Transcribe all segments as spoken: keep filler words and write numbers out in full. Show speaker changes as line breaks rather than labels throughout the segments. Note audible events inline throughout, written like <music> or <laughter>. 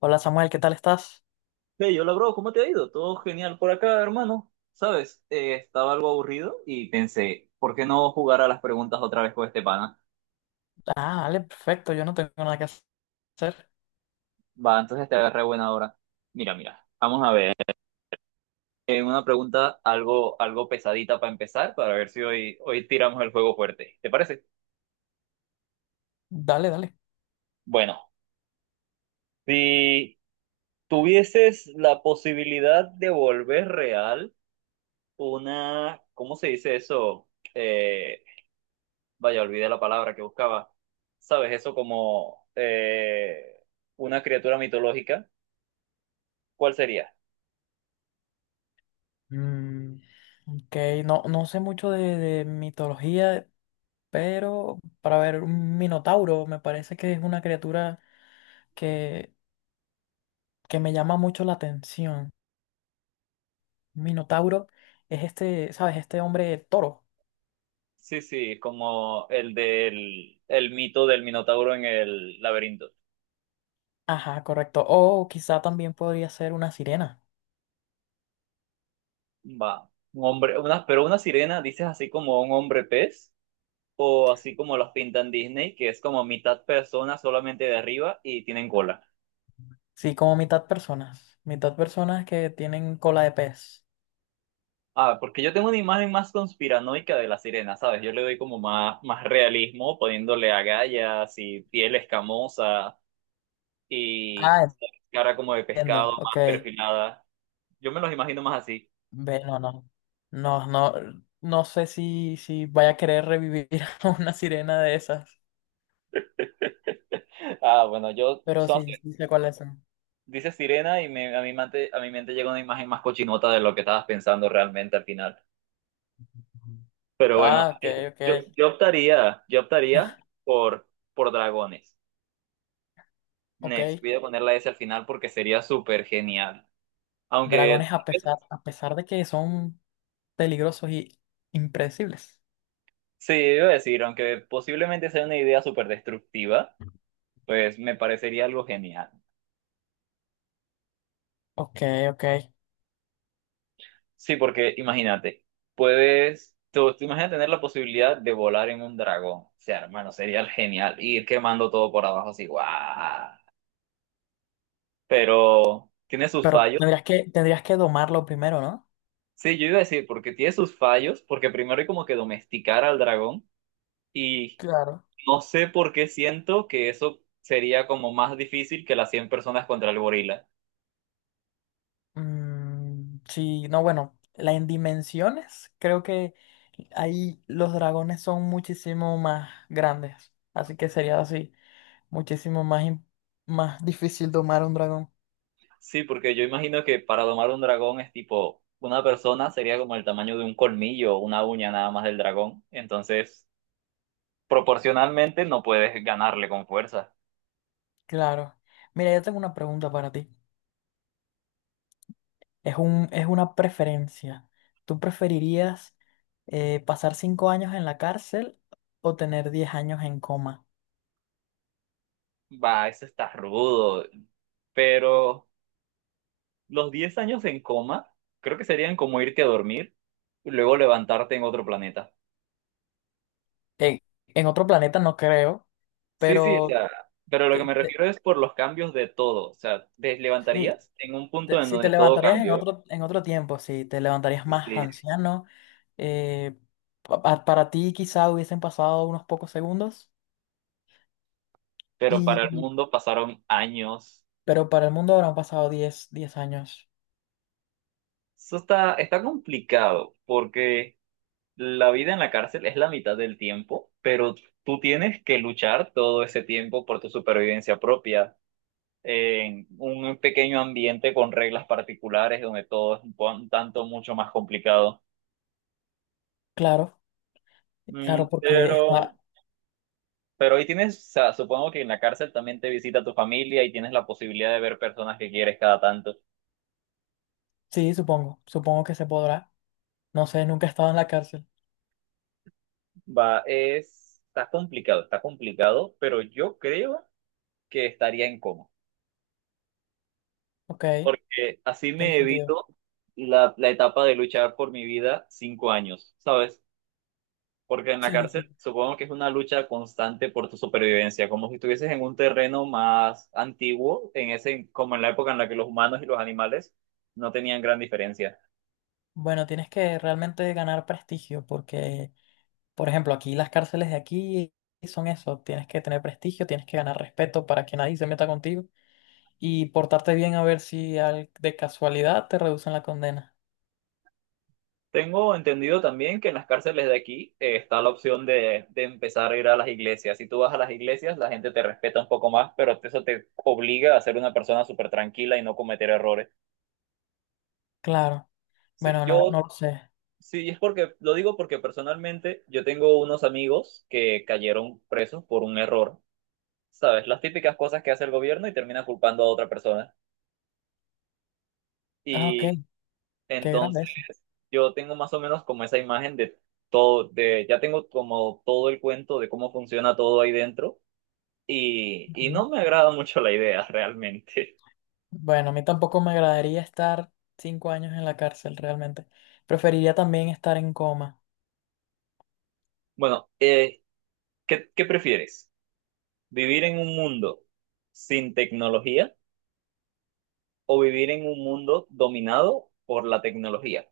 Hola Samuel, ¿qué tal estás?
Hey, hola bro, ¿cómo te ha ido? Todo genial por acá, hermano. Sabes, Eh, estaba algo aburrido y pensé, ¿por qué no jugar a las preguntas otra vez con este pana?
Ah, dale, perfecto, yo no tengo nada que hacer.
Va, entonces te agarré buena hora. Mira, mira, vamos a ver. Eh, una pregunta algo, algo pesadita para empezar, para ver si hoy, hoy tiramos el juego fuerte. ¿Te parece?
Dale, dale.
Bueno, si tuvieses la posibilidad de volver real una, ¿cómo se dice eso? Eh, Vaya, olvidé la palabra que buscaba, ¿sabes? Eso como eh, una criatura mitológica, ¿cuál sería?
Mm, ok, no, no sé mucho de, de mitología, pero para ver, un minotauro me parece que es una criatura que, que me llama mucho la atención. Minotauro es este, ¿sabes? Este hombre toro.
Sí, sí, como el del el mito del Minotauro en el laberinto.
Ajá, correcto. O quizá también podría ser una sirena.
Va, un hombre, una, pero una sirena, dices así como un hombre pez, o así como los pintan Disney, que es como mitad persona solamente de arriba y tienen cola.
Sí, como mitad personas. Mitad personas que tienen cola de pez.
Ah, porque yo tengo una imagen más conspiranoica de la sirena, ¿sabes? Yo le doy como más, más realismo, poniéndole agallas y piel escamosa, y
Ah,
cara como de pescado,
entiendo, ok.
más perfilada. Yo me los imagino más así.
Ve, no, no. No, no, no sé si, si vaya a querer revivir <laughs> a una sirena de esas,
Ah, bueno, yo,
pero
son-
sí, sí sé cuáles son.
dice sirena y me- a mi mente, a mi mente llega una imagen más cochinota de lo que estabas pensando realmente al final.
Ujú.
Pero bueno,
Ah, ok, ok,
yo, yo optaría, yo optaría por, por dragones.
ok.
Nes, voy a poner la S al final porque sería súper genial. Aunque,
Dragones a pesar, a pesar de que son peligrosos y impredecibles.
sí, iba a decir, aunque posiblemente sea una idea súper destructiva, pues me parecería algo genial.
Ok, ok.
Sí, porque imagínate, puedes, tú, tú imaginas tener la posibilidad de volar en un dragón. O sea, hermano, sería genial ir quemando todo por abajo así, guau. Pero tiene sus
Pero
fallos.
tendrías que, tendrías que domarlo primero, ¿no?
Sí, yo iba a decir, porque tiene sus fallos, porque primero hay como que domesticar al dragón y
Claro.
no sé por qué siento que eso sería como más difícil que las cien personas contra el gorila.
Mm, sí, no, bueno, la en dimensiones, creo que ahí los dragones son muchísimo más grandes. Así que sería así. Muchísimo más, im- Más difícil domar a un dragón.
Sí, porque yo imagino que para domar un dragón es tipo, una persona sería como el tamaño de un colmillo o una uña nada más del dragón. Entonces proporcionalmente no puedes ganarle con fuerza.
Claro. Mira, yo tengo una pregunta para ti. Es un, es una preferencia. ¿Tú preferirías eh, pasar cinco años en la cárcel o tener diez años en coma?
Va, eso está rudo. Pero los diez años en coma, creo que serían como irte a dormir y luego levantarte en otro planeta.
En, en otro planeta no creo,
Sí, sí, o
pero
sea, pero lo que
te-
me
te-
refiero es por los cambios de todo. O sea, te
sí,
levantarías en un punto
te-
en
si te
donde todo
levantarías en
cambió.
otro, en otro tiempo, si te levantarías
Y
más
sí,
anciano, eh, pa- pa- para ti quizá hubiesen pasado unos pocos segundos.
pero para el mundo pasaron años.
Pero para el mundo habrán pasado diez diez años.
Eso está, está complicado porque la vida en la cárcel es la mitad del tiempo, pero tú tienes que luchar todo ese tiempo por tu supervivencia propia, en un pequeño ambiente con reglas particulares donde todo es un po- un tanto mucho más complicado.
Claro, claro,
Mm,
porque <laughs>
pero,
está.
pero ahí tienes, o sea, supongo que en la cárcel también te visita tu familia y tienes la posibilidad de ver personas que quieres cada tanto.
Sí, supongo, supongo que se podrá. No sé, nunca he estado en la cárcel.
Va, es, está complicado, está complicado, pero yo creo que estaría en coma.
Ok,
Porque así
tiene
me
sentido.
evito la, la etapa de luchar por mi vida cinco años, ¿sabes? Porque en la
Sí, sí.
cárcel supongo que es una lucha constante por tu supervivencia, como si estuvieses en un terreno más antiguo, en ese, como en la época en la que los humanos y los animales no tenían gran diferencia.
Bueno, tienes que realmente ganar prestigio porque, por ejemplo, aquí las cárceles de aquí son eso. Tienes que tener prestigio, tienes que ganar respeto para que nadie se meta contigo y portarte bien a ver si al- de casualidad te reducen la condena.
Tengo entendido también que en las cárceles de aquí eh, está la opción de, de empezar a ir a las iglesias. Si tú vas a las iglesias, la gente te respeta un poco más, pero eso te obliga a ser una persona súper tranquila y no cometer errores.
Claro.
Sí,
Bueno, no,
yo
no lo sé.
Sí, y es porque, lo digo porque personalmente yo tengo unos amigos que cayeron presos por un error, ¿sabes? Las típicas cosas que hace el gobierno y termina culpando a otra persona.
Ah, ok,
Y
qué grave
entonces
eso.
yo tengo más o menos como esa imagen de todo, de, ya tengo como todo el cuento de cómo funciona todo ahí dentro y, y
Ujú.
no me agrada mucho la idea <laughs> realmente.
Bueno, a mí tampoco me agradaría estar cinco años en la cárcel realmente. Preferiría también estar en coma.
Bueno, eh, ¿qué, qué prefieres? ¿Vivir en un mundo sin tecnología o vivir en un mundo dominado por la tecnología?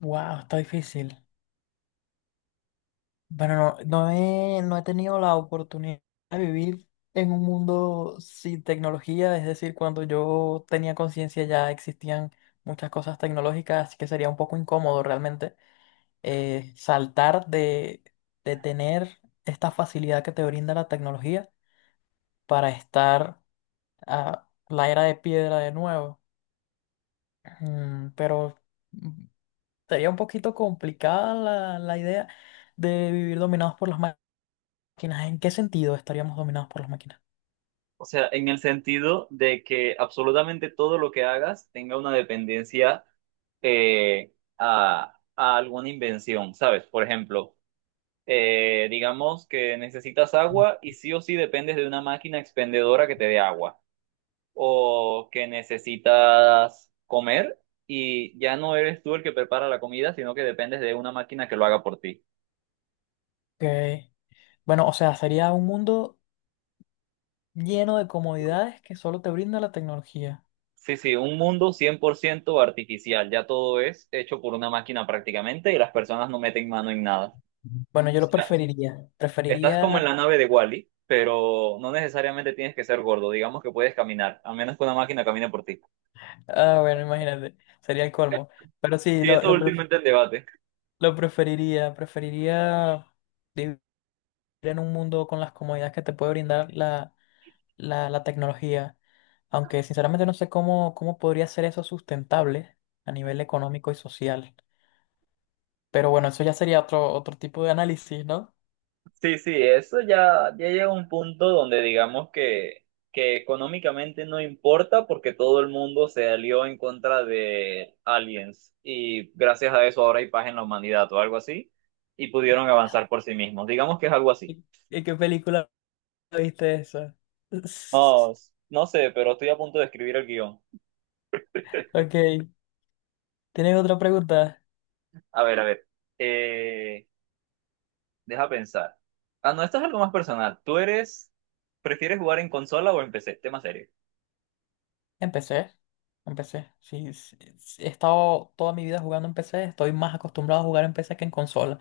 Wow, está difícil. Bueno, no, no he, no he tenido la oportunidad de vivir en un mundo sin tecnología, es decir, cuando yo tenía conciencia ya existían muchas cosas tecnológicas, así que sería un poco incómodo realmente eh, saltar de, de tener esta facilidad que te brinda la tecnología para estar a la era de piedra de nuevo. Mm, pero mm, sería un poquito complicada la, la idea de vivir dominados por las máquinas. ¿En qué sentido estaríamos dominados por las máquinas?
O sea, en el sentido de que absolutamente todo lo que hagas tenga una dependencia eh, a, a alguna invención, ¿sabes? Por ejemplo, eh, digamos que necesitas agua y sí o sí dependes de una máquina expendedora que te dé agua, o que necesitas comer y ya no eres tú el que prepara la comida, sino que dependes de una máquina que lo haga por ti.
Que, bueno, o sea, sería un mundo lleno de comodidades que solo te brinda la tecnología.
Sí, sí, un mundo cien por ciento artificial, ya todo es hecho por una máquina prácticamente y las personas no meten mano en nada. O
Bueno, yo lo
sea,
preferiría.
estás
Preferiría,
como en la nave de Wally, pero no necesariamente tienes que ser gordo, digamos que puedes caminar, a menos que una máquina camine por ti.
ah, bueno, imagínate, sería el colmo. Pero sí,
Sí,
lo,
esto
lo, pref-
últimamente en debate.
lo preferiría. Preferiría vivir en un mundo con las comodidades que te puede brindar la la, la tecnología, aunque sinceramente no sé cómo, cómo podría ser eso sustentable a nivel económico y social. Pero bueno, eso ya sería otro, otro tipo de análisis, ¿no?
Sí, sí, eso ya, ya llega a un punto donde digamos que, que económicamente no importa porque todo el mundo se alió en contra de aliens y gracias a eso ahora hay paz en la humanidad o algo así y pudieron avanzar por sí mismos. Digamos que es algo así.
¿Y, y qué película viste eso? <laughs>
No, s- no sé, pero estoy a punto de escribir el guión.
Ok, ¿tienes otra pregunta?
A ver, a ver. eh, Deja pensar. Ah, no, esto es algo más personal. ¿Tú eres, prefieres jugar en consola o en P C? Tema serio.
Empecé, empecé. Sí, sí, sí, he estado toda mi vida jugando en P C, estoy más acostumbrado a jugar en P C que en consola.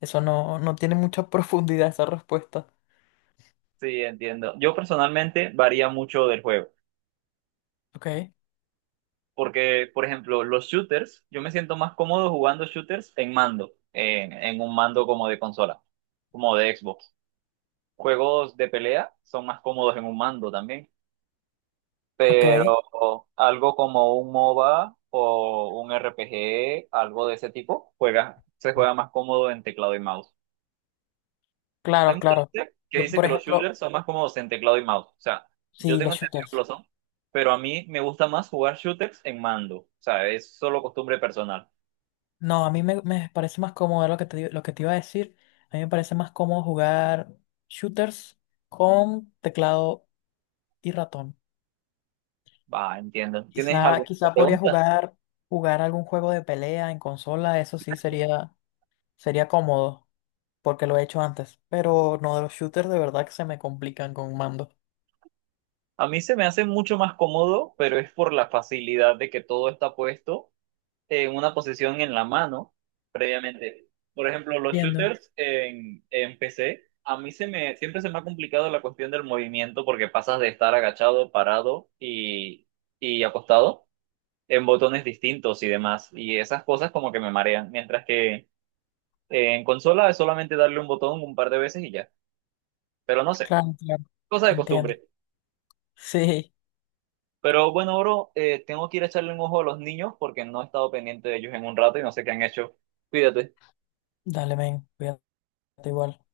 Eso no, no tiene mucha <laughs> profundidad esa respuesta.
Sí, entiendo. Yo personalmente varía mucho del juego.
Ok,
Porque, por ejemplo, los shooters, yo me siento más cómodo jugando shooters en mando, en, en un mando como de consola, como de Xbox. Juegos de pelea son más cómodos en un mando también,
ok,
pero algo como un MOBA o un R P G, algo de ese tipo, juega, se juega más cómodo en teclado y mouse. Hay
claro,
mucha
claro.
gente que
Yo,
dice
por
que los
ejemplo,
shooters son más cómodos en teclado y mouse. O sea, yo
sí,
tengo
los
entendido que lo
shooters.
son, pero a mí me gusta más jugar shooters en mando. O sea, es solo costumbre personal.
No, a mí me, me parece más cómodo lo que te, digo- lo que te iba a decir. A mí me parece más cómodo jugar shooters con teclado y ratón.
Ah, entiendo. ¿Tienes
Quizá,
alguna
quizá podría
pregunta?
jugar, jugar algún juego de pelea en consola, eso sí sería, sería cómodo, porque lo he hecho antes. Pero no, de los shooters de verdad que se me complican con un mando.
A mí se me hace mucho más cómodo, pero es por la facilidad de que todo está puesto en una posición en la mano previamente. Por ejemplo, los
Entiendo.
shooters en, en P C, a mí se me, siempre se me ha complicado la cuestión del movimiento porque pasas de estar agachado, parado y, y acostado en botones distintos y demás. Y esas cosas como que me marean. Mientras que eh, en consola es solamente darle un botón un par de veces y ya. Pero no sé,
Claro, claro.
cosa de
Entiendo.
costumbre.
Sí.
Pero bueno, bro, eh, tengo que ir a echarle un ojo a los niños porque no he estado pendiente de ellos en un rato y no sé qué han hecho. Cuídate.
Dale, men, cuídate igual.